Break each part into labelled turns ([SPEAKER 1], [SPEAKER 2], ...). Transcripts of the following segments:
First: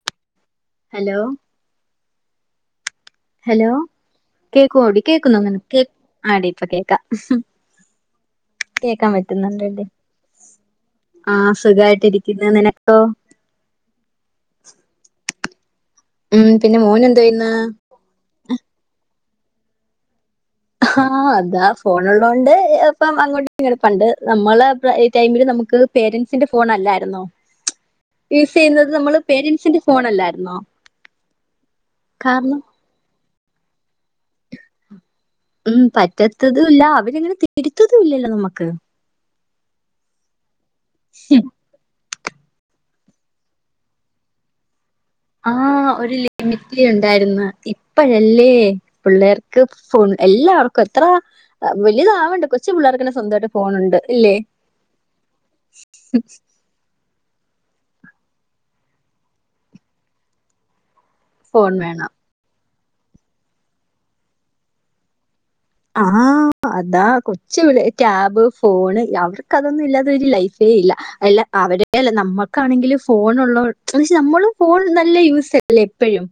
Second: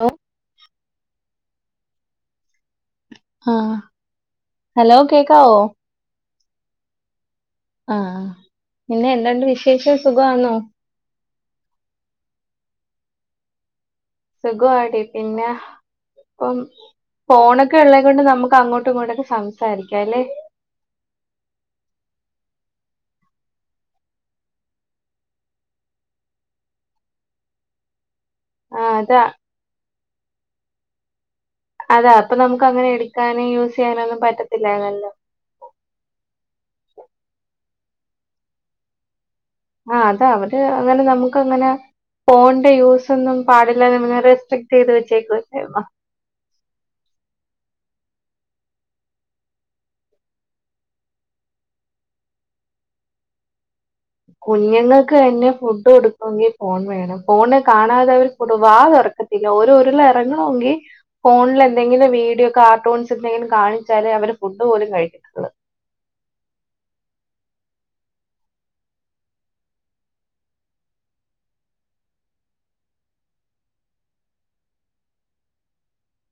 [SPEAKER 1] Hello
[SPEAKER 2] hello hello
[SPEAKER 1] ആഹ്
[SPEAKER 2] കേക്കു
[SPEAKER 1] hello
[SPEAKER 2] ഓടി കേക്കുന്നോ
[SPEAKER 1] കേക്കാവോ
[SPEAKER 2] നിനക്ക് ആടീ ഇപ്പ കേക്കാ
[SPEAKER 1] ആ പിന്നെ എന്ത്ണ്ട് വിശേഷം സുഖമാന്നോ
[SPEAKER 2] ആ സുഖായിട്ടിരിയ്ക്കുന്നു നിനക്കോ?
[SPEAKER 1] സുഖമാടീ പിന്നെ
[SPEAKER 2] ഉം
[SPEAKER 1] ഇപ്പം
[SPEAKER 2] പിന്നെ മോൻ എന്തോ ചെയ്യുന്നു
[SPEAKER 1] ഫോണൊക്കെ ഉള്ളത് കൊണ്ട് നമുക്ക് അങ്ങോട് ട്ടും ഇങ്ങോട്ടൊക്കെ സംസാരിക്കാം അല്ലേ
[SPEAKER 2] ആ അതാ ഫോണ് ള്ളോണ്ട് ഇപ്പം അങ്ങോട്ട് ഇങ്ങണ്ട് പണ്ട് നമ്മള ടൈമില് നമുക്ക് പേരൻറ്സിന്റെ ഫോൺ അല്ലായിരുന്നോ
[SPEAKER 1] [inaudible]
[SPEAKER 2] യൂസ് ചെയ്യുന്നത്
[SPEAKER 1] ആഹ്
[SPEAKER 2] നമ്മള്
[SPEAKER 1] അതാ
[SPEAKER 2] പേരൻസിന്റെ ഫോൺ അല്ലായിരുന്നോ
[SPEAKER 1] അതാ അപ്പൊ
[SPEAKER 2] കാരണം
[SPEAKER 1] നമുക്ക് അങ്ങനെ എടുക്കാനോ യൂസ് ചെയ്യാനോ ഒന്നും പറ്റത്തില്ലായ്ന്നല്ലോ
[SPEAKER 2] ഉം പറ്റത്തതും ഇല്ല അവരങ്ങനെ തരത്തതും ഇല്ലല്ലോ നമ്മക്ക്
[SPEAKER 1] ആ അത അവര് അങ്ങനെ നമുക്ക് അങ്ങനെ ഫോണിന്റെ യൂസ് ഒന്നും പാടില്ല ന്ന് മുന്നറിയിപ്പ് ചെയ്തു വെച്ചേക്കുവാ
[SPEAKER 2] ആ ഒരു ലിമിറ്റ് ഉണ്ടായിരുന്നു ഇപ്പഴല്ലേ പിള്ളേർക്ക് ഫോൺ എല്ലാവർക്കും എത്ര വല്യതാവണ്ട് കൊച്ചു പിള്ളേർക്കന്നെ സ്വന്തായിട്ട് ഫോണ് ണ്ട്
[SPEAKER 1] കുഞ്ഞുങ്ങൾക്ക് തന്നെ ഫുഡ് കൊടുക്കണങ്കിൽ ഫോൺ വേണം ഫോണ് കാണാതെ അവർ കൊടു വാ തുറക്കത്തില്ല ഒരു ഉരുള എറങ്ങണമെങ്കിൽ ഫോൺല്
[SPEAKER 2] ഫോൺ വേണം
[SPEAKER 1] എന്തെങ്കിലും വീഡിയോ കാർട്ടൂൺസ് എന്തെങ്കിലും കാണിച്ചാലേ അവര് ഫുഡ് പോലും കഴിക്കത്തൊള്ളൂ
[SPEAKER 2] ആഹ് അതാ കൊച്ചു പിള്ളേര് ടാബ് ഫോണ് അവർക്ക് അതൊന്നും ഇല്ലാതെ ഒരു ലൈഫേ ഇല്ല അല്ല അവരെ അല്ല നമ്മക്കാണെങ്കിലും ഫോൺ ഒള്ളകൊ എന്ന് വെച്ചാ നമ്മളും ഫോൺ നല്ല യൂസ്സല്ലേ എപ്പഴും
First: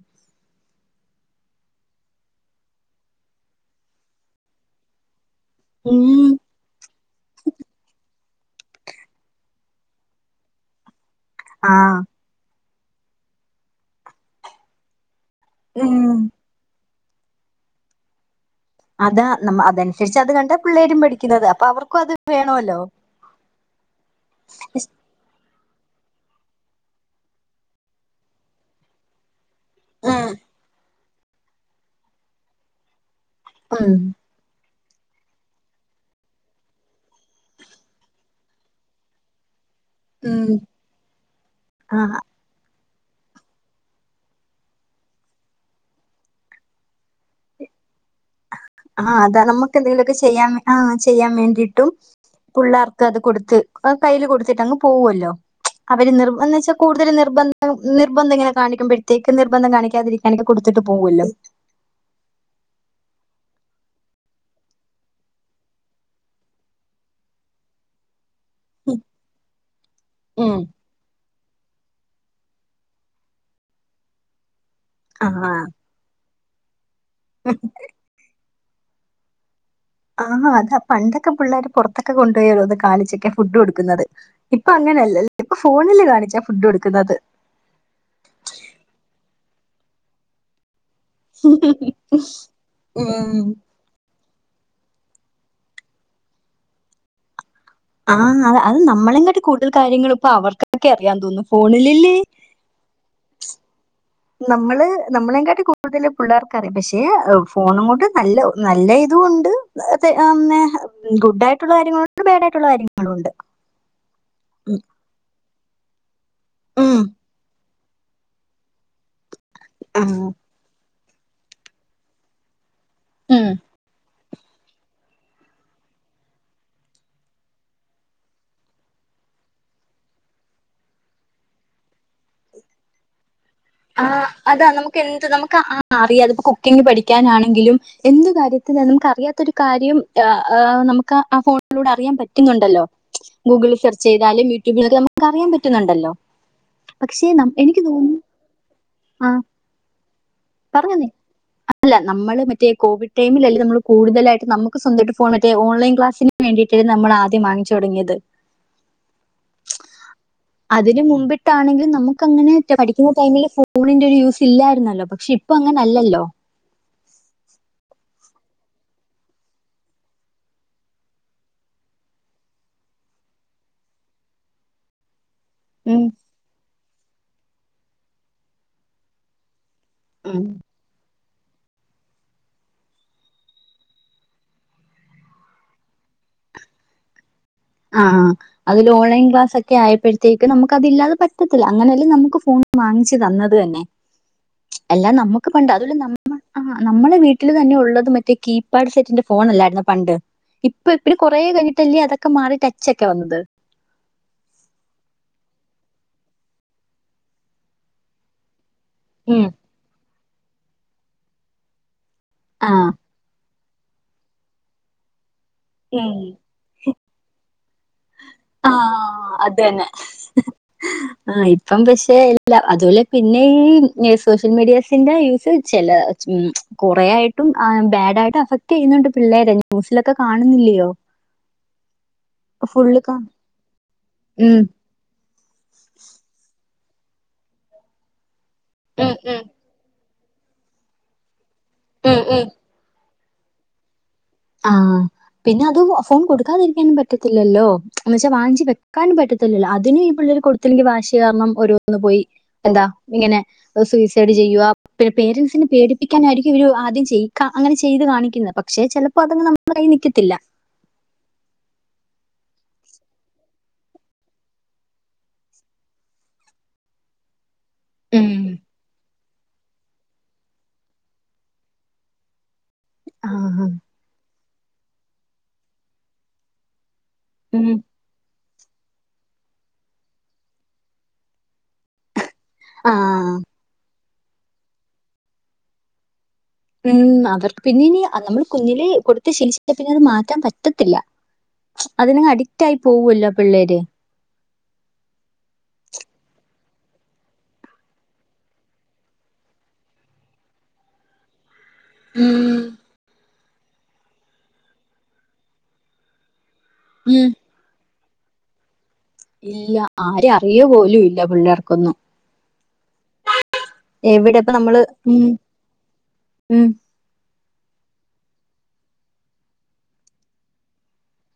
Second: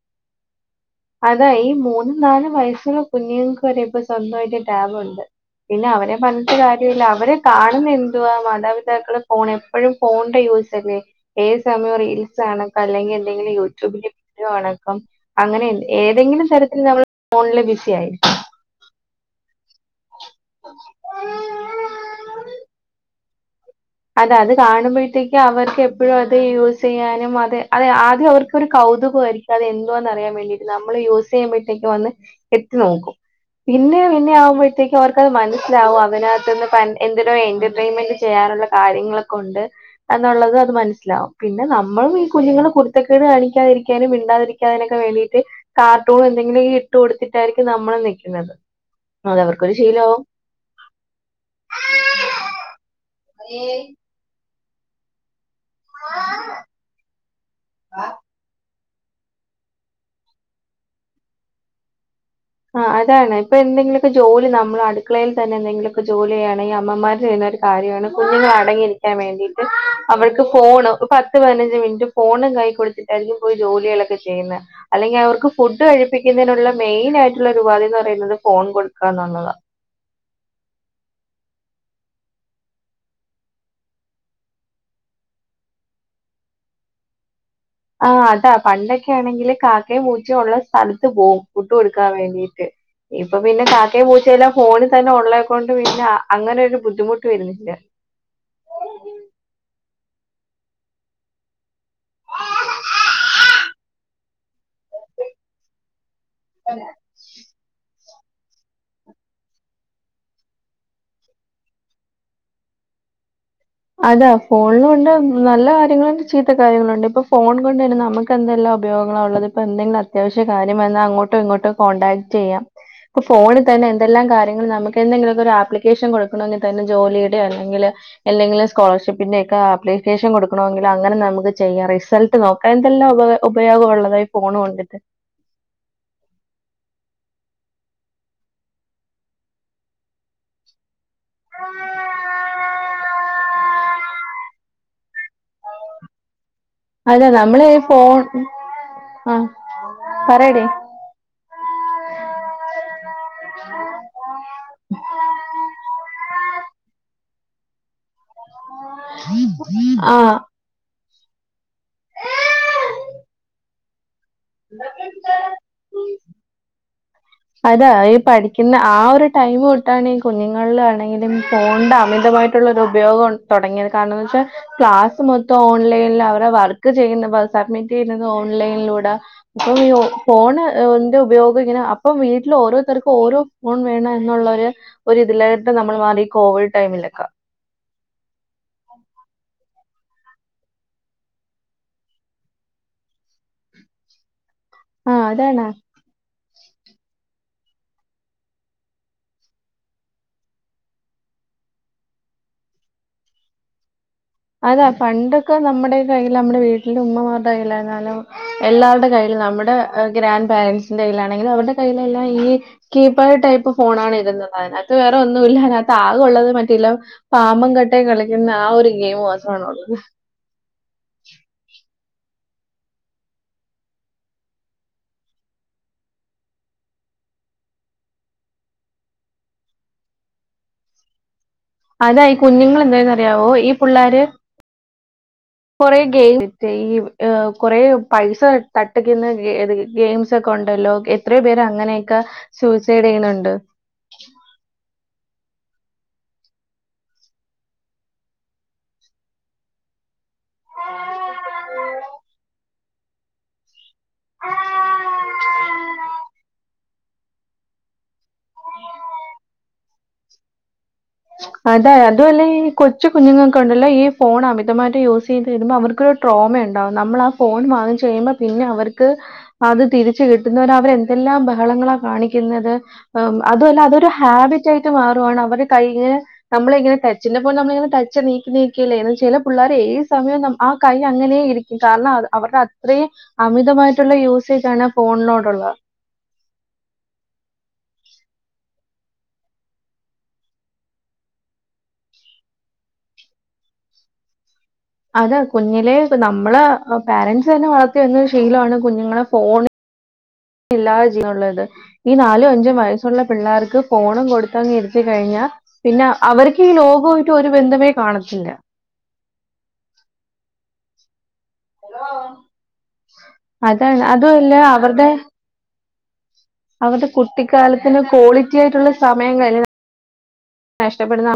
[SPEAKER 1] അതാ ഈ മൂന്നും നാലും വയസ്സുള്ള കുഞ്ഞുങ്ങക്ക് വരെ ഇപ്പ സ്വന്തായിട്ട് ടാബുണ്ട് പിന്നെ അവരെ
[SPEAKER 2] ഉം
[SPEAKER 1] പറഞ്ഞ് കാര്യവില്ല അവരെ കാണുന്ന എന്തുവാ മാതാപിതാക്കള് ഫോൺ എപ്പഴും ഫോണിന്റെ യൂസ്സല്ലേ ഏത് സമയം
[SPEAKER 2] ആഹ്
[SPEAKER 1] റീൽസ് കാണും അല്ലെങ്കി എന്തെങ്കിലും യൂട്യൂബില് വീഡിയോ [unintelligible] അങ്ങനെ എന്ത്
[SPEAKER 2] ഉം
[SPEAKER 1] ഏതെങ്കിലും തരത്തില് നമ്മള് ഫോണില് ബിസി ആയിരിക്കും
[SPEAKER 2] അതാ നമ് അതനുസരിച്ച് അത് കണ്ടാ പിള്ളേരും പഠിക്കുന്നത് അപ്പൊ അവർക്കും അത് വേണവല്ലോ
[SPEAKER 1] അതാ അത് കാണുമ്പഴ്ത്തേക്ക് അവർക്ക് എപ്പഴും അത് യൂസ് ചെയ്യാനും അതെ അതെ ആദ്യം അവർക്കൊരു കൗതുകവായിരിക്കും അത് എന്തുവാന്ന്
[SPEAKER 2] ഉം
[SPEAKER 1] അറിയാൻ വേണ്ടീട്ട് നമ്മള് യൂസ് ചെയ്യുമ്പഴ്ത്തേക്ക് വന്ന് എത്തി നോക്കും
[SPEAKER 2] ഉം
[SPEAKER 1] പിന്നെ പിന്നെ ആവുമ്പഴ് ത്തേക്ക് അവർക്കത് മനസ്സിലാവും അതിനകത്ത്നിന്ന് പ എന്തിനോ എന്റർടൈയിൻമെന്റ് ചെയ്യാനുള്ള കാര്യങ്ങളൊക്കെ ഒണ്ട്
[SPEAKER 2] ഉം
[SPEAKER 1] എന്നുള്ളത് അത് മനസ്സിലാവും പിന്നെ
[SPEAKER 2] ആഹ്
[SPEAKER 1] നമ്മളും [unintelligible] കുഞ്ഞുങ്ങള് കുരുത്തക്കേട് കാണിക്കാതിരിക്കാനും മണ്ടാതിരിക്കാനൊക്കെ വേണ്ടിയിട്ട് കാർട്ടൂണ് എന്തെങ്കിലു ഈ ഇട്ട് കൊടുത്തിട്ടായിരിക്കും നമ്മള് നിക്ക്
[SPEAKER 2] ആഹ് അതാ നമ്മക്ക് എന്തേങ്കിലൊക്കെ ചെയ്യാ ആഹ് ചെയ്യാൻ വേണ്ടീട്ടും പുള്ളാർക്ക് അത് കൊടുത്ത് അത് കൈയില് കൊടുത്തിട്ടങ്ങ് പോവുവല്ലോ അവര് നിർബദ്ധിച്ചാ കൂടുതല് നിർബന്ധം നിർബന്ധം ഇങ്ങനെ കാണിക്കുമ്പഴ് ത്തേക്ക് നിർബന്ധം കാണിക്കാതിരിക്കാണെ കൊടുത്തിട്ട് പോകുവല്ലോ
[SPEAKER 1] ആഹ് അതാണ് ഇപ്പ എന്തെങ്കിലൊക്കെ ജോലി നമ്മള് അടുക്കളേൽ തന്നെ എന്തെങ്കിലൊക്ക ജോലി ചെയ്യാണെങ്കി അമ്മമാരെ കൈയ്യ്ന്നൊരു കാര്യാണ് കുഞ്ഞുങ്ങള് അടങ്ങിയിരിക്കാൻ വേണ്ടീട്ട് അവൾക്ക്
[SPEAKER 2] ഉം
[SPEAKER 1] ഫോണ് പത് പത്ത് പതിനഞ്ച് മിനിറ്റ് ഫോണും കൈ കൊടുത്തിട്ടായിരിക്കും പോയി ജോലികളൊക്കെ ചെയ്യുന്നെ അല്ലെങ്കിൽ അവർക്ക്
[SPEAKER 2] ആഹ്
[SPEAKER 1] ഫുഡ് കഴി പ്പിക്കുന്നതിനുള്ള മെയിൻ ആയിട്ടുള്ള ഒരു ഉപാധിന്ന് പറയുന്നത് ഫോൺ കൊടുക്കാന്നുള്ളതാണ്
[SPEAKER 2] ആന്നു അതാ പണ്ടൊക്കെ പിള്ളാര് പൊറത്തൊക്കെ കൊണ്ടുപോയാ ഓരോന്ന് കാണിച്ചൊക്കെ ഫുഡ് കൊടുക്കുന്നത് ഇപ്പ അങ്ങനെയല്ലൽ ഇപ്പ ഫോണില് കാണിച്ചാ ഫുഡ് കൊടുക്കുന്നത്
[SPEAKER 1] ആഹ് അതാ പണ്ടൊക്കെ ആണെങ്കില് കാക്കേം പൂച്ചയും ഒള്ള സ്ഥലത്ത് പോവും ഫുഡ്കൊടുക്കാൻ വേണ്ടീട്ട്
[SPEAKER 2] ഉം
[SPEAKER 1] ഇപ്പൊ പിന്നെ കാ കാക്കേം പൂച്ചേം എല്ലാം ഫോണി തന്നെ ഒള്ളെക്കൊണ്ട് പിന്നെ അങ്ങനൊരു ബുദ്ധിമുട്ട് വരുന്നില്ലാ
[SPEAKER 2] ആഹ് അതാ അത് നമ്മളെ കാട്ടി കൂടുതൽ കാര്യങ്ങള് ഇപ്പോ അവർക്കൊക്കെ അറിയാന്ന് തോനുന്നു ഫോണില് ലേ
[SPEAKER 1] [inaudible]
[SPEAKER 2] നമ്മള് നമ്മളെ കാട്ടി കൂടുതല് പിള്ളേർക്കറിയാം പക്ഷെ എഹ് ഫോണുങ്ങൊണ്ട് നല്ല നല്ല ഇതുണ്ട് [unintelligible] ഗുഡായിയിട്ടുള്ള കാര്യങ്ങളുണ്ട് ബാഡ് ആയിട്ടുള്ള കാര്യങ്ങളും ഉണ്ട്
[SPEAKER 1] അതാ ഫോണിലുണ്ട് നല്ല കാര്യങ്ങള്ണ്ട് ചീത്ത
[SPEAKER 2] ഉം.
[SPEAKER 1] കാര്യങ്ങളുണ്ട് ഇപ്പൊ ഫോൺ കൊണ്ട് തന്നെ നമ്മക്ക് എന്തെല്ലാം ഉപയോഗങ്ങളാ ഒള്ളത് ഇപ്പ എന്തെങ്കിലും
[SPEAKER 2] ആ.
[SPEAKER 1] അതാവശ്യ കാര്യം വന്നാ അങ്ങോട്ടോ ഇങ്ങോട്ടോ കോണ്ടാക്ട് ചെയ്യാ ഇപ്പൊ
[SPEAKER 2] ഉം.
[SPEAKER 1] ഫോണി തന്നെ എന്തെല്ലാം കാര്യങ്ങള് നമ്മക്ക് എന്തെങ്കിലൊക്ക ഒരു ആപ്ലിക്കേഷൻ കൊടുക്കണോങ്കി തന്നെ ജോലിടെയോ അല്ലെങ്കില് എന്തെങ്കിലും സ്കോളർഷിപ്പിൻ്റെയൊക്കെ ആപ്ലിക്കേഷൻ കൊടുക്കണോങ്കില് അങ്ങനെ നമക്ക് ചെയ്യാം റിസൾട്ട്നോക്കാം എന്തെല്ലാം ഉപ ഉപയോഗ ഒള്ളതാ ഈ ഫോണ് കൊണ്ടിട്ട്
[SPEAKER 2] [unintelligible] നമ്മക്കാ ആഹ് അറിയാ അത് ഇപ്പം കുക്കിംഗ് പഠിക്കാനാണെങ്കിലും എന്തു കാര്യത്തിനാ നമ്മക്ക് അറിയാത്തൊരു കാര്യം ആഹ് ഏഹ് നമക് ക്കാ ആ ഫോണിലൂടെ അറിയാൻ പറ്റുന്നുണ്ടല്ലോ ഗൂഗിൽ സെർച്ച് ചെയ്താലും യൂട്യൂബിലത് നമ്മക്ക് അറിയാൻ പറ്റുന്നുണ്ടല്ലോ
[SPEAKER 1] അതെ നമ്മള് ഈ ഫോൺ
[SPEAKER 2] അ
[SPEAKER 1] ആ പറയടി
[SPEAKER 2] പറഞ്ഞൊ നീ അല്ല നമ്മള് മറ്റേ കോവിഡ് ടൈമിൽല്ല നമ്മള് കൂടുതായിട്ട് നമുക്ക് സ്വന്തമായിട്ട ഫോൺ മറ്റേ ഓൺലൈൻ ക്ലാസിന് വേണ്ടീട്ടായിരുന്നു നമ്മൾ ആദ്യം വാങ്ങിച്ച് തൊടങ്ങിയത്
[SPEAKER 1] ആഹ്
[SPEAKER 2] അതിന് മുമ്പിട്ടാണെങ്കിലും നമുക്ക് അങ്ങനെ പഠിക്കുന്ന ടൈമില് ഫോണിന്റെ ഒരു യൂസ് ഇല്ലായിരുന്നല്ലോ പക്ഷെ ഇപ്പ അങ്ങനെ അല്ലല്ലോ
[SPEAKER 1] അതാ ഈ പഠിക്കുന്ന ആ ഒരു ടൈം തൊട്ടാണ് ഈ കുഞ്ഞുങ്ങളിലാണെങ്കിലും ഫോണിന്റെ അമിതമായിട്ട് ഉപയോഗം തുടങ്ങിയത് കാരണംന്ന് വെച്ചാൽ ക്ലാസ മൊ
[SPEAKER 2] ഉം
[SPEAKER 1] ഓൺലൈനിൽ അവ വർക്ക് ചെയ്യുന്ന സബ്മിറ്റ് ചെയ്യുന്നത് ഓൺലൈനിലൂടെ അപ വ്യൂ
[SPEAKER 2] ഉം
[SPEAKER 1] ഫോൺന്റെ ഉപയോഗം ഇങ്ങനെ അപ്പം വീട്ടിലെഓരോരുത്തർക്കും ഓരോ ഫോൺ വേണം എന്നുള്ളൊരു ഒരു ഇതിലായിട്ട് നമ്മൾ മാറി കോവിഡ് ടൈമില്
[SPEAKER 2] ആഹ് ആഹ് അതില് ഓൺലൈൻ ക്ലാസ് ഒക്കെ ആയപ്പോഴത്തേക്ക് നമുക്ക് അതില്ലാത പറ്റത്തില്ല അങ്ങനെയല്ലാം നമുക്ക് ഫോൺ വാങ്ങിച്ചു തന്നത് തന്നെ എല്ലാം
[SPEAKER 1] ആ
[SPEAKER 2] നമുക്ക്
[SPEAKER 1] അതാണ്
[SPEAKER 2] പണ്ട് അതൊര് ആഹ് നമ്മളെ വീട്ടില് തന്നെ ഉള്ളത് മറ്റേ കീപാഡ് സെറ്റിന്റെ ഫോൺ അല്ലായിരുന്നൊ പണ്ട് ഇപ്പൊ ഇപ്പ കുറേ കഴിഞ്ഞിട്ടല്ലേ അതൊക്കെ മാറി ടച്ചൊക്കെ വന്നത്
[SPEAKER 1] അതാ പണ്ടൊക്കെ നമ്മുടെ കയ്യിൽ നമ്മുടെ വീട്ടിൽ ഉമ്മമാരുടെ കയ്യിലായി എന്നാലും എല്ലാരുടെ കയില്ൽ നമ്മുടെ ഗ്രാൻഡ് പാരൻറ്സിന്റെ കയ്ൽാണെങ്കിൽ അവരുടെ കയ്യിലെല്ലാം ഈ
[SPEAKER 2] ആ
[SPEAKER 1] കിബ് പ്പടൈപ്പ് ഫോൺ ആ ഇരുന്നത് അയിനകത് വേറെ ഒന്നുമില്ല
[SPEAKER 2] ഉം
[SPEAKER 1] താകെഉുള്ളത് മറ്റല്ല പാമ്പം കട്ടേ കളിക്കുന്ന ആ ഒരു ഗെയിം മാത്രമാണ് ഉള്ളത്
[SPEAKER 2] ആഹ് ഇപ്പം പക്ഷേ അ അതുപോലെ പിന്നെ ഈ സോഷ്യൽ മീഡിയാസിന്റെ യൂസ് ചില കുറേ ആയിട്ടും ബാഡയിട്ട് അഫക്ട് ചെയ്യുന്നുണ്ട് പിള്ളേരെ ന്യൂസിലൊക്കെ കാണുന്നില്ലയോ
[SPEAKER 1] അതാ ഈ കുഞ്ഞുങ്ങൾ
[SPEAKER 2] ഫുള്ള് കാ
[SPEAKER 1] എന്താെന്ന്റിയാവോ ഈ പിള്ളാര്
[SPEAKER 2] ഉം.
[SPEAKER 1] കൊറെ ഗെയിം ഈ കൊറെ പൈസ
[SPEAKER 2] ഉം
[SPEAKER 1] തട്ടിക്കുന്ന
[SPEAKER 2] ഉം
[SPEAKER 1] ഗെയിംസ് ഒക്കെ ഉണ്ടല്ലോ എത്രയ പേര അങ്ങനെയൊക്കെ
[SPEAKER 2] ഉം ഉം.
[SPEAKER 1] സൂസൈഡ് ചെയ്യുന്നുണ്ട്
[SPEAKER 2] ആഹ് പിന്നെ അത് ഫോൺ കൊടുക്കാതിരിക്കാനും പറ്റത്തില്ലല്ലോ എന്നവെച്ചാൽ വാഞ്ചി വെക്കാനും പറ്റത്തില്ലല്ലോ അതിനും ഇപ്പോള്ളരു കൊടുത്തില്ലെങ്കിൽ വാശി കാരണം ഓരോന്ന് പോയി എന്താ ഇങ്ങനെ സൂയിസൈഡ് ചെയ്യുക പിന്നെ പേരൻറ്സിനെ പേടിപ്പിക്കാനായിരിക്കും ഇവര് ആദ്യം ചെയ്യും അങ്ങനെ ചെയ്ത് കാണിക്കുന്നത് പക്ഷെ ചിലപ്പോ അതങ്ങ് നമ്മളെ കയി നിക്കത്തില്ല
[SPEAKER 1] അതായ അത അല്ലെ ഈ കൊച്ചു കുഞ്ഞുങ്ങൾക്ക കൊണ്ടല്ലോ ഈ ഫോൺ അമിതമായിട്ട് യൂസ് ചെയ്ത് തരുമ്പോൾ അവർക്ക് ട്രോമ ഉണ്ടാവും നമ്മൾ ആ ഫോൺ വാങ്ങി
[SPEAKER 2] ഉം.
[SPEAKER 1] ചെയ്യുമ്പോ പിന്നെ അവർക്ക് അത് തിരിച്ച കിട്ടുന്നവര് അവരെ എന്തെല്ലാം ബഹളങ്ങളാ കാണിക്കുന്നത്
[SPEAKER 2] ആഹാ.
[SPEAKER 1] അതുമല്ല അതൊരു ഹാബിറ്റ ആയിട്ട് മാറുവാണ് അവര് കൈഞ് നമ്മളെ ഇങ്ങനെ തെ ചിലപ്പോൊ
[SPEAKER 2] ഉം.
[SPEAKER 1] നമ്മങ്ങെ തച്ച നീക്ക് നീ ല്ലേ എന്ന ചില പിള്ളേരെ ഈ സമയം ആ കൈ അങ്ങനെ ഇരിക്കും കാരണം അത് അവരുടെ അത്രയും
[SPEAKER 2] ആഹ്.
[SPEAKER 1] അമിതമായിട്ടുള്ള യൂസേജ ആണ് ഫോണിനോടുള്ളത്
[SPEAKER 2] ഉം അവർക്ക് പിന്നീ നമ്മൾ കുഞ്ഞില് കൊടുത്ത ശീലശിച്ചൽ പിന്നെ അത് മാറ്റാൻ പറ്റത്തില്ല അതിന അഡിക്റ്റ് ആയി പോവല്ലോ പിള്ളേര്
[SPEAKER 1] അതെ കുഞ്ഞിലെ നമ്മള് പാരൻറ്സ് തന്നെ വളർത്തിന്ന് ശീലമാണ് കുഞ്ഞുങ്ങളെ ഫോൺ ഇല്ലാതെ ജ്യൻ ഉള്ളത് ഈ നാലും
[SPEAKER 2] ഉം.
[SPEAKER 1] അഞ്ചും വയസ് പിള്ളേർക്ക് പോണം കൊടുത്തങ്ങി ഇരുത്തി കഴിഞ്ഞാൽ പിന്നെ അവർക്ക് ഈ
[SPEAKER 2] ഉം.
[SPEAKER 1] ലോകയിട്ട് ഒരു ബന്ധമേ കാണത്തില്ല
[SPEAKER 2] ഇല്ല ആരെ അറിയ പോലും ഇല്ല പിള്ളേർക്കൊന്നും
[SPEAKER 1] അത
[SPEAKER 2] എവിടെ ഇപ്പ
[SPEAKER 1] അതുംല്ല
[SPEAKER 2] നമ്മള്
[SPEAKER 1] അവരുടെ
[SPEAKER 2] ഉം ഉം
[SPEAKER 1] അവരുടെ കുട്ടിക്കാലത്തിന് ക്വാളിറ്റി ആയിട്ടുള്ള സമയം [unintelligible] നഷ്ടപ്പെടുന്ന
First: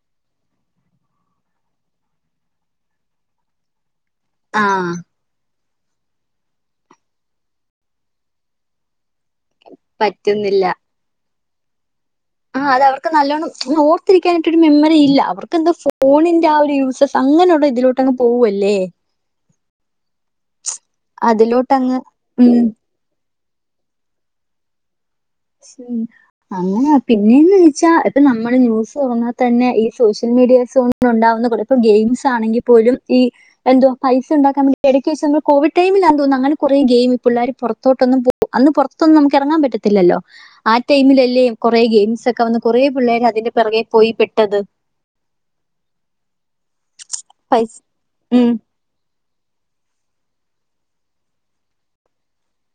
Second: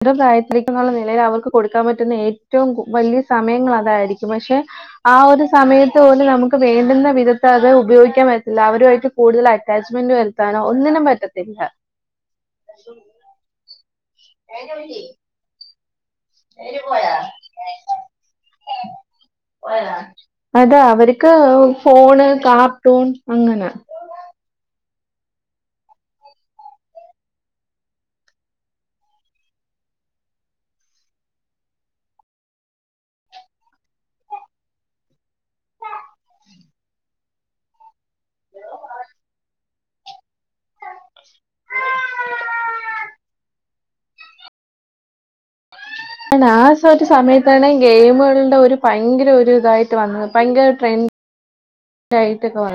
[SPEAKER 1] [unintelligible] എന്നുള്ള നിലയിൽ അവർക്ക് കൊടുക്കാൻ പറ്റുന്ന ഏറ്റവും വലിയ സമയങ്ങൾ അതായിരിക്കും പക്ഷെ
[SPEAKER 2] ആഹ്.
[SPEAKER 1] ആ ഒരു സമയത്ത് പോലും നമുക്ക് വേണ്ടുന്ന വിധത്ത് അത് ഉപയോഗിക്കാൻ പറ്റില്ല അവരുമായിട്ട് കൂടുതല അറ്റാച്ച്മെന്റ് വരുത്താനോ
[SPEAKER 2] പറ്റുന്നില്ല.
[SPEAKER 1] ഒന്നിനും പറ്റത്തില്ല
[SPEAKER 2] ആഹ് അത് അവർക്ക് നല്ലോണം ഓർത്തിരിക്കാനായിട്ടൊരു മെമ്മറി ഇല്ല അവർക്കെന്തൊ ഫോണി ന്റെ ആ ഒരു യൂസസ് അങ്ങനെയുള്ള ഇതിലോട്ടങ്ങ് പോവല്ലേ
[SPEAKER 1] അതാ അവർക്ക്
[SPEAKER 2] അതിലോട്ടങ്ങ്
[SPEAKER 1] ഫോണ്
[SPEAKER 2] ഉം.
[SPEAKER 1] കാർട്ടൂൺ അങ്ങനെ
[SPEAKER 2] [unintelligible] അങ്ങനാ പിന്നെയന്ന് ചെച്ചാ ഇപ്പ നമ്മള് ന്യൂസ് തുറഞ്ഞാൽ തന്നെ ഈ സോഷ്യൽ മീഡിയസോൺ ഉണ്ടാവുന്നൂല ഇപ്പൊ ഗെയിംസ് ആണെങ്കിൽ പോലും ഈ എന്തോ പൈസ ഉണ്ടാക്കാൻ വേ എടക്ക് വെച്ച് നമ്മൾ കോവിടൈമിൽ ആന്തോന്നുന്നു അങ്ങന കുറേ ഗെയിം പിള്ളേര് പുറത്തോട്ടൊന്നും പൊ അന്ന് പുറത്തൊന്നും നമുക്ക് ഇറങ്ങാൻ പറ്റത്തില്ലോ ആ ടൈമിലല്ലേ കൊറെ ഗെയിംസ് ഒക്കെ വന്ന് കുറേ പിള്ളേർ അതിന്റെ പിറകെ പോയി പെട്ടത്
[SPEAKER 1] ആ ഒരു സമയത്താണ്
[SPEAKER 2] പൈസ ഉം
[SPEAKER 1] ഗെയിമുകളുടെ ഒരു ഭയങ്കര ഒരു ഇതായിട്ട് വന്നത് ഭയങ്കര ട്രെൻഡ് ആയിട്ടൊക്കെ വ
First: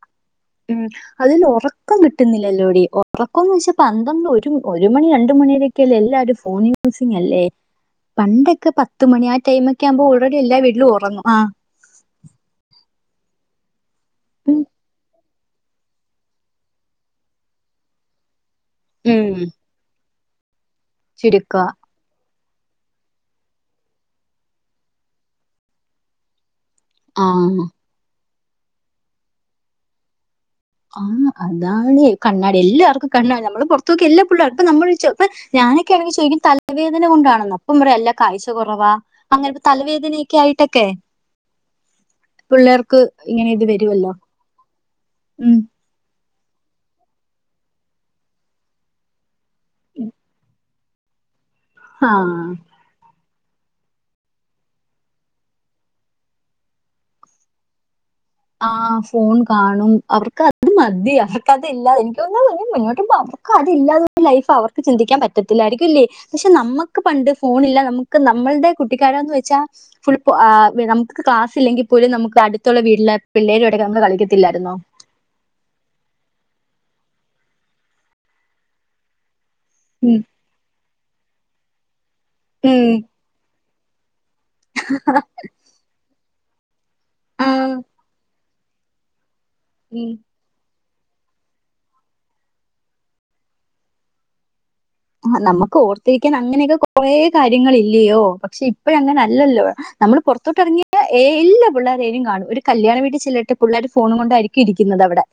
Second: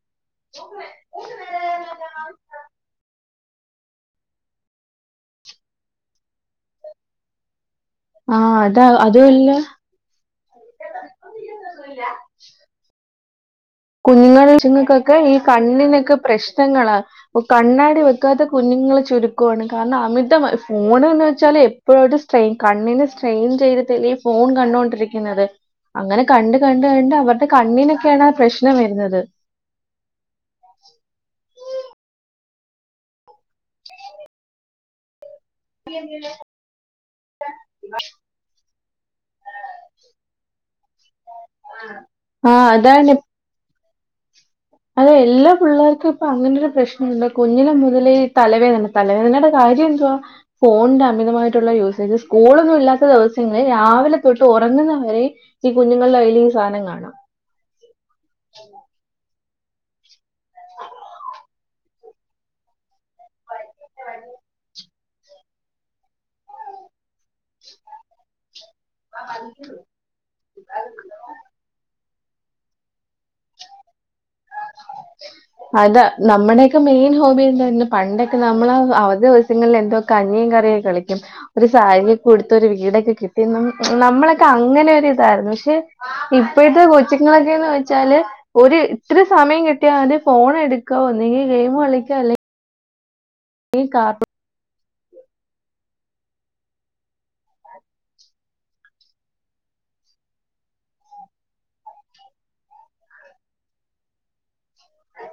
[SPEAKER 2] ഉം അതിൽ ഉറക്കം കിട്ടുന്നില്ലല്ലോടി ഉറക്കം എന്ന് വെച്ചാ പന്ത്രണ്ട് ഒരു ഒരു മണി രണ്ട് മണി വരെ ക്കെലെല്ലാരും ഫോൺ യൂസിങ് അല്ലേ
[SPEAKER 1] ആഹ് അതാ അതുവല്ല
[SPEAKER 2] ക്കാവുമ്പോ ഓൾറെഡി എല്ലാ വീട്ടിലും ഒറങ്ങും ആഹ്
[SPEAKER 1] പിന്നൊന്നും ല്ലാ കുങ്ങൾ കൊച്ചുങ്ങൾക്കൊക്കെ ഈ കണ്ണിനൊക്കെ പ്രശ്നങ്ങളാ പ്പ കണ്ണാടി വ യ്ക്കാത്ത കുഞ്ഞുങ്ങള്
[SPEAKER 2] ഉം
[SPEAKER 1] ചുരുക്കാണ് കാരണം അമിതം ഫോൺ എന്ന് വെച്ചാലെ
[SPEAKER 2] ചുരുക്കവാ
[SPEAKER 1] ഇപ്പോ ഒരു സ്ടെയിൻ കണ്ണിന് സ്ട്രെയിൻ ചെയ്തിട്ടല്ലേ ഈ ഫോൺ കണ്ടോണ്ടിരിക്കുന്നത് അങ്ങനെ കണ്ട് കണ്ട് കണ്ട് അവരുടെ
[SPEAKER 2] ആഹ്
[SPEAKER 1] കണ്ണിനൊക്കെയാണ് ആ പ്രശ്നം വരുന്നത്
[SPEAKER 2] ആഹ് അതാണ് കണ്ണാടി എല്ലാർക്കും കണ്ണാടി നമ്മള് പുറത്തോക്കെ എല്ലാ പുള്ള ഇപ്പ നമ്മൾ ഒഴിച്ചോ അപ്പൊ ഞാനൊക്കെയാണെങ്കിൽ ചോയിക്കും തലവേദന കൊണ്ടാണന്ന് അപ്പൊ പറയും അല്ല കാഴ്ച കൊറവാ അങ്ങനെത്തെ തലവേദനയൊക്കെ ആയിട്ടൊക്കെ
[SPEAKER 1] ആഹ് ആഹ്
[SPEAKER 2] പിള്ളേർക്ക്
[SPEAKER 1] അതാണ്
[SPEAKER 2] ഇങ്ങനെ ഇത് വരുവല്ലോ
[SPEAKER 1] അതെ എല്ലാ
[SPEAKER 2] ഉം
[SPEAKER 1] പിള്ളേർക്കും ഇപ്പൊ അങ്ങനെ ഒരു പ്രശ്നമുണ്ട് കുഞ്ഞിനലെ മുതലേ തലവേദന തലവേദ ത കാര്യം എന്തുവാ ഫോണിന്റെ അമിതമായിട്ടുള്ള യൂസേജ്
[SPEAKER 2] ആഹ്
[SPEAKER 1] സ്കൂളൊന്നും ഇല്ലാത്ത ദിവസ പിന്നെ രാവിലെ തൊട്ട് ഉറങ്ങുന്നവരെ ഈ കുഞ്ഞുങ്ങളുടെ കയ്ൽ ഈ സാധനം കാണാം
[SPEAKER 2] ആഹ് ഫോൺ കാണും അവർക്ക് അത് മതി അവർക്കതില്ലാതെ എനിക്ക് തോനുന്നു ഇനി മുന്നോട്ട് ക്കതില്ലാതൊരു ലൈഫ് അവർക്ക് ചിന്തിക്കാൻ പറ്റത്തില്ലായിരിക്കും ല്ലീ പക്ഷെ നമ്മക്ക് പണ്ട് ഫോണില്ലാതെ നമ്മുക്ക് നമ്മളുടെ കുട്ടിക്കാലം ന്ന് വെച്ചാ ഫുൾ അ നമുക്ക് ക്ലാസ് ഇല്ലെങ്കിൽ പോലും നമുക്ക് അടുത്തുള്ള വീട്ടില പിള്ളേരും ആയിട്ടൊക്കെ നമ്മള് കളിക്കത്തില്ലാരുന്നോ
[SPEAKER 1] അതാ നമ്മുടെയൊക്കെ മെയിൻ ഹോബി എന്തായിരുന്നു പണ്ടൊക്കെ നമ്മള് അവധി ദിവസങ്ങളിൽ എ ദോ കഞ്ഞിം കറിയ കളിക്കും ഒരു സാരിയൊ കൊടുത്ത് ഒരു വീടൊക്കെ കിട്ടി നമ്മളെ ക്ക അങ്ങനൊരു ഇതായിരുന്നു പക്ഷെ ഇപ്പഴത്തെ
[SPEAKER 2] ആ,
[SPEAKER 1] കൊച്ചിങ്ങളൊക്കെന്ന് വെച്ചാല് ഓര് ഇത്ര സമയം കിട്ടിയാൽ
[SPEAKER 2] ഉം.
[SPEAKER 1] അവര് ഫോൺ എടുക്ക ഒന്നെങ്കിൽ ഗെയിം കളിക്കാ അല്ലെ [unintelligible]
[SPEAKER 2] നമ്മുക്ക് ഓർത്തിരിക്കാൻ അങ്ങനെയൊക്കെ കൊറേ കാര്യങ്ങളില്ലയോ പക്ഷെ ഇപ്പഴ അങ്ങനെ അല്ലല്ലോ നമ്മൾ പുറത്തോട്ട ഇറങ്ങിയ എ എല്ലാ പിള്ളോരനും കാണും ഒരു കല്യാണ വീട്ടിൽ ചെല്ലിട്ട് പിള്ളേർ ഫോൺ കൊണ്ടായിരിക്കും ഇരിക്കുന്നത് അവിടെ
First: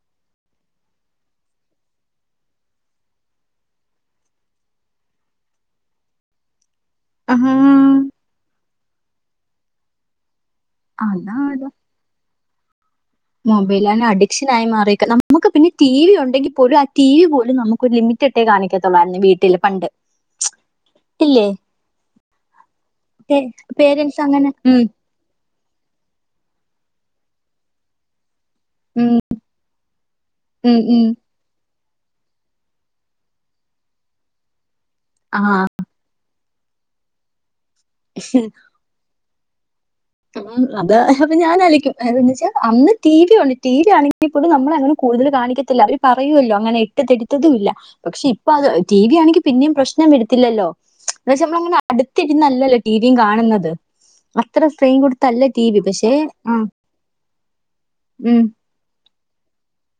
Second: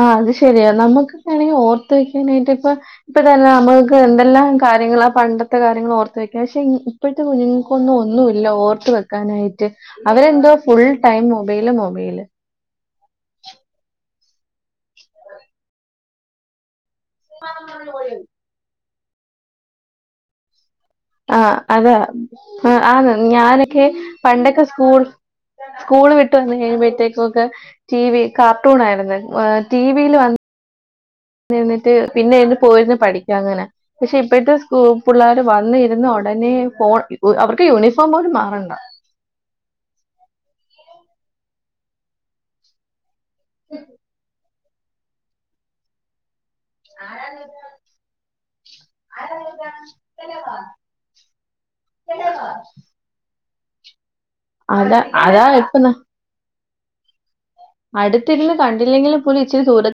[SPEAKER 1] ആഹ് അത് ശരിയാ നമ്മുക്ക് വണെങ്കിൽ ഓർത്ത് വെക്കാനായിട്ട് ഇപ്പ ഇപ്പ തന്നെ നമ്മുക്ക് എന്തെല്ലാം കാര്യങ്ങൾ ആ പണ്ടത്തെ കാര്യങ്ങൾ ഓർത്ത് വെക്കും പക്ഷെ ഇപ്പഴത്തെ കുഞ്ഞുങ്ങൾക്കൊന്നും
[SPEAKER 2] ആഹാ
[SPEAKER 1] ഒന്നുല്ല ഓർത്ത് വെക്കാനായിട്ട് അവരെന്തോ ഫുൾ ടൈം
[SPEAKER 2] അതാണ്
[SPEAKER 1] മൊബൈല് മൊബൈല്
[SPEAKER 2] മൊബൈലാണ് അഡിക്ഷൻ ആയി മാറീക്ക നമുക്ക് പിന്നെ ടി വി ഉണ്ടെങ്കിൽ പോലും ആ ടി വി പോലും നമുക്ക് ഒരു ലിമിറ്റഡ് [unintelligible] കാണിക്കത്തുള്ളായിരുന്നു വീട്ടില് പണ്ട് ഇല്ലേ
[SPEAKER 1] ആഹ് അതാ ആ ആ ഞാനൊക്കെ
[SPEAKER 2] പേരൻസ് അങ്ങനെ
[SPEAKER 1] പണ്ടൊക്കെ
[SPEAKER 2] ഉം
[SPEAKER 1] സ്കൂൾ സ്കൂള് വിട്ട് വന്ന് കഴിയുമ്പോഴത്തേക്കും ഒക്കെ ടി വി കാർട്ടൂൺ ആയിരുന്നു ഏഹ് ടി വിയിൽ വന്ന്
[SPEAKER 2] ഉം ഉം
[SPEAKER 1] നിന്ന്ട്ട് പിന്നെ ഇന്ന് പോയിരുന്നു പഠിക്കാ അങ്ങനെ പക്ഷെ ഇപ്പഴത്തെ സ്കൂ പിള്ളേർ
[SPEAKER 2] ആ
[SPEAKER 1] വന്ന് ചെന്ന ഉടനെ ഫോൺ അവർക്ക് യൂണിഫോം പോലും മാറണ്ട
[SPEAKER 2] ഉം അത് അത് ഞാനായിരിക്കും അ [unintelligible] വെച്ചാ അന്ന് ടി വി ണ്ട് ടി വി ആണെങ്കിൽപ്പോലും നമ്മളങ്ങനെ കൂടുതൽ കാണിക്കത്തില്ല അവര് പറയുവല്ലോ അങ്ങനെ ഇട്ട്ത്തെടുത്തതും ഇല്ല പക്ഷെ ഇപ്പൊ അത് ടി വി ആണെങ്കി പിന്നിം പ്രശ്നം വരുത്തില്ലല്ലോ ന്തച്ചാ നമ്മളങ്ങനെ അടുത്തിരുന്നല്ലല്ലോ ടിവിയും കാണുന്നത് അത്ര ഫ്രെയിൻ
[SPEAKER 1] അതാ അതാ
[SPEAKER 2] കൊടുത്തല്ല ടീ
[SPEAKER 1] ഇപ്പ
[SPEAKER 2] വി പക്ഷെ ആഹ്
[SPEAKER 1] അടുത്തിര്ന്ന് കണ്ടില്ലെങ്കിലും പോലും ഇച്ചിരി ദൂര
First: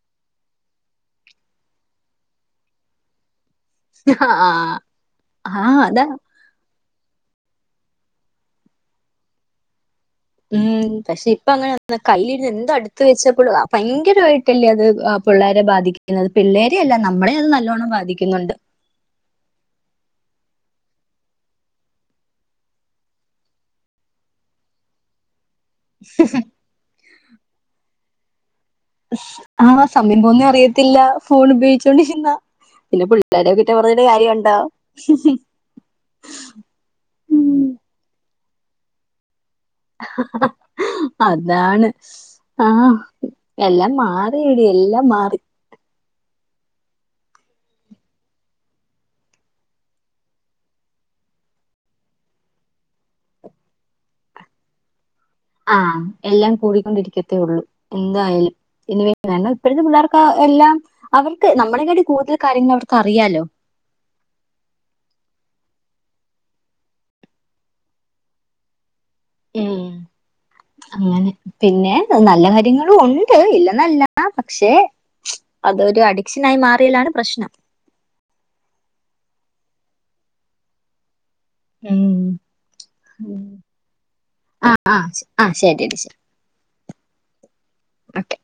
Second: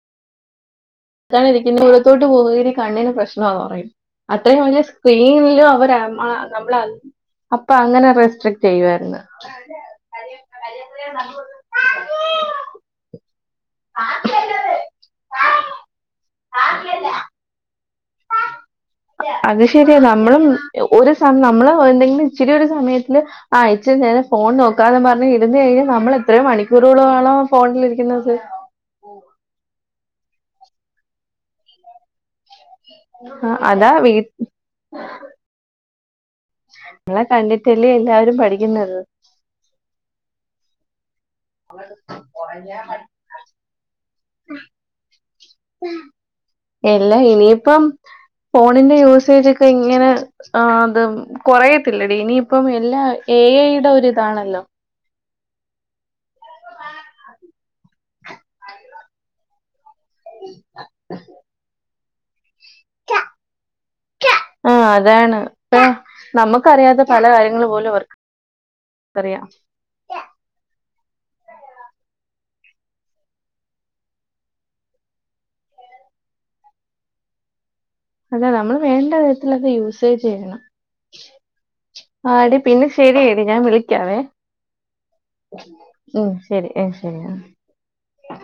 [SPEAKER 1] അതാണ് ഇരിക്ക [unintelligible] ദൂരത്തോട്ട് പോക കണ്ണിന് പ്രശ്നാന്ന് പറയും
[SPEAKER 2] ആ
[SPEAKER 1] അത്രയും വലിയ
[SPEAKER 2] ആ
[SPEAKER 1] സ്ക്രീനിലും അവർ
[SPEAKER 2] അതാ
[SPEAKER 1] എ നമ്മളെ അപ്പൊ അങ്ങനെ റെസ്ട്രിക്ട് ചെയ്യുവായിരുന്നു
[SPEAKER 2] ഉം പക്ഷെ ഇപ്പ അങ്ങനെ കല്ലിന്ന എന്താ അടു ത്ത് വെച്ചപ്പോൾ ഭയങ്കരമായിട്ടല്ലേ അത് പിള്ളേരെ ബാധിക്കുന്നത് പിള്ളേരെയ അല്ല നമ്മളെ അത് നല്ലോണ്ണം ബാതി തിക്കുന്നുണ്ട്
[SPEAKER 1] അത് ശരിയ നമ്മളും ഒരു സ നമ്മള് എന്തെങ്കിലും ഇച്ചിരി ഒരു സമയത്തില് ആ ഇച്ചിരി നേരം ഫോൺ നോക്കാന്ന് പർഞ്ഞ് ഇരുന്നു കഴിഞ്ഞ നമ്മൾ എത്ര മണിക്കൂറോളം ആണോ ഫോണിലിരിക്കുന്നത്
[SPEAKER 2] ആഹ് സമയം പോന്നെ അറിയത്തില്ല ഫോൺ ഉപയോഗിച്ചോണ്ടിരിന്ന. പിന്നെ
[SPEAKER 1] ആ,
[SPEAKER 2] പുള്ളിക്കാരെ കുറ്റം
[SPEAKER 1] അതാ
[SPEAKER 2] പറഞ്ഞിട്ടു
[SPEAKER 1] വീട്ടിലെ
[SPEAKER 2] കാര്യംണ്ടോ.
[SPEAKER 1] ങ്ങളെ കണ്ടിട്ടല്ലേ എല്ലാരും പഠിക്കുന്നത്
[SPEAKER 2] ആഹാ ആഹാ.. അതാണ് ആഹ് എല്ലാം മാറിയടി എല്ലാം മാറി.
[SPEAKER 1] പ്പാ. എല്ലാ ഇനിയിപ്പം ഫോണിന്റെ യൂസേജോക്കെ ഇങ്ങനെ. ആഹ് അത് കൊറയത്തില്ലഡി ഇനിയിപ്പയെല്ലാ എ ഐ ടെ ഒരുതാണല്ലോ.
[SPEAKER 2] ആഹ് എല്ലാം കൂടിക്കൊണ്ടിരിക്കത്തേയുള്ളൂ എന്തായാലും ഇനി. കാരണം ഇപ്പഴത്തെ പിള്ളേർക്ക് എല്ലാം അവർക്ക് നമ്മളെകാട്ടി കൂടുതൽ കാര്യങ്ങൾ അവർക്ക് അറിയാല്ലോ.
[SPEAKER 1] ആഹ് അതാണ് പ്പ നമ്മക്കറിയാത്ത പല കാര്യങ്ങളുപോലും അവർക്ക്. പർയാ.
[SPEAKER 2] ഉം. അങ്ങനെ പിന്നെ നല്ലകാര്യങ്ങളു ഉണ്ട് ഇല്ലെന്നല്ല പക്ഷെ. അതൊരു അഡിക്ഷനായി മാറിയലാണ് പ്രശ്നം.
[SPEAKER 1] അതാ നമ്മള് വേണ്ട വിധത്തിലത് യൂസേജ് ചെയ്യണം.
[SPEAKER 2] ഉം
[SPEAKER 1] ആടി പിന്നെ
[SPEAKER 2] ഉം.
[SPEAKER 1] ശരിയെടി ഞാൻ വിളിക്കാവേ
[SPEAKER 2] ആ ശ- ആ ശരി
[SPEAKER 1] ഉം. ശരി അഹ് ശരി ആ
[SPEAKER 2] ഒക്കെ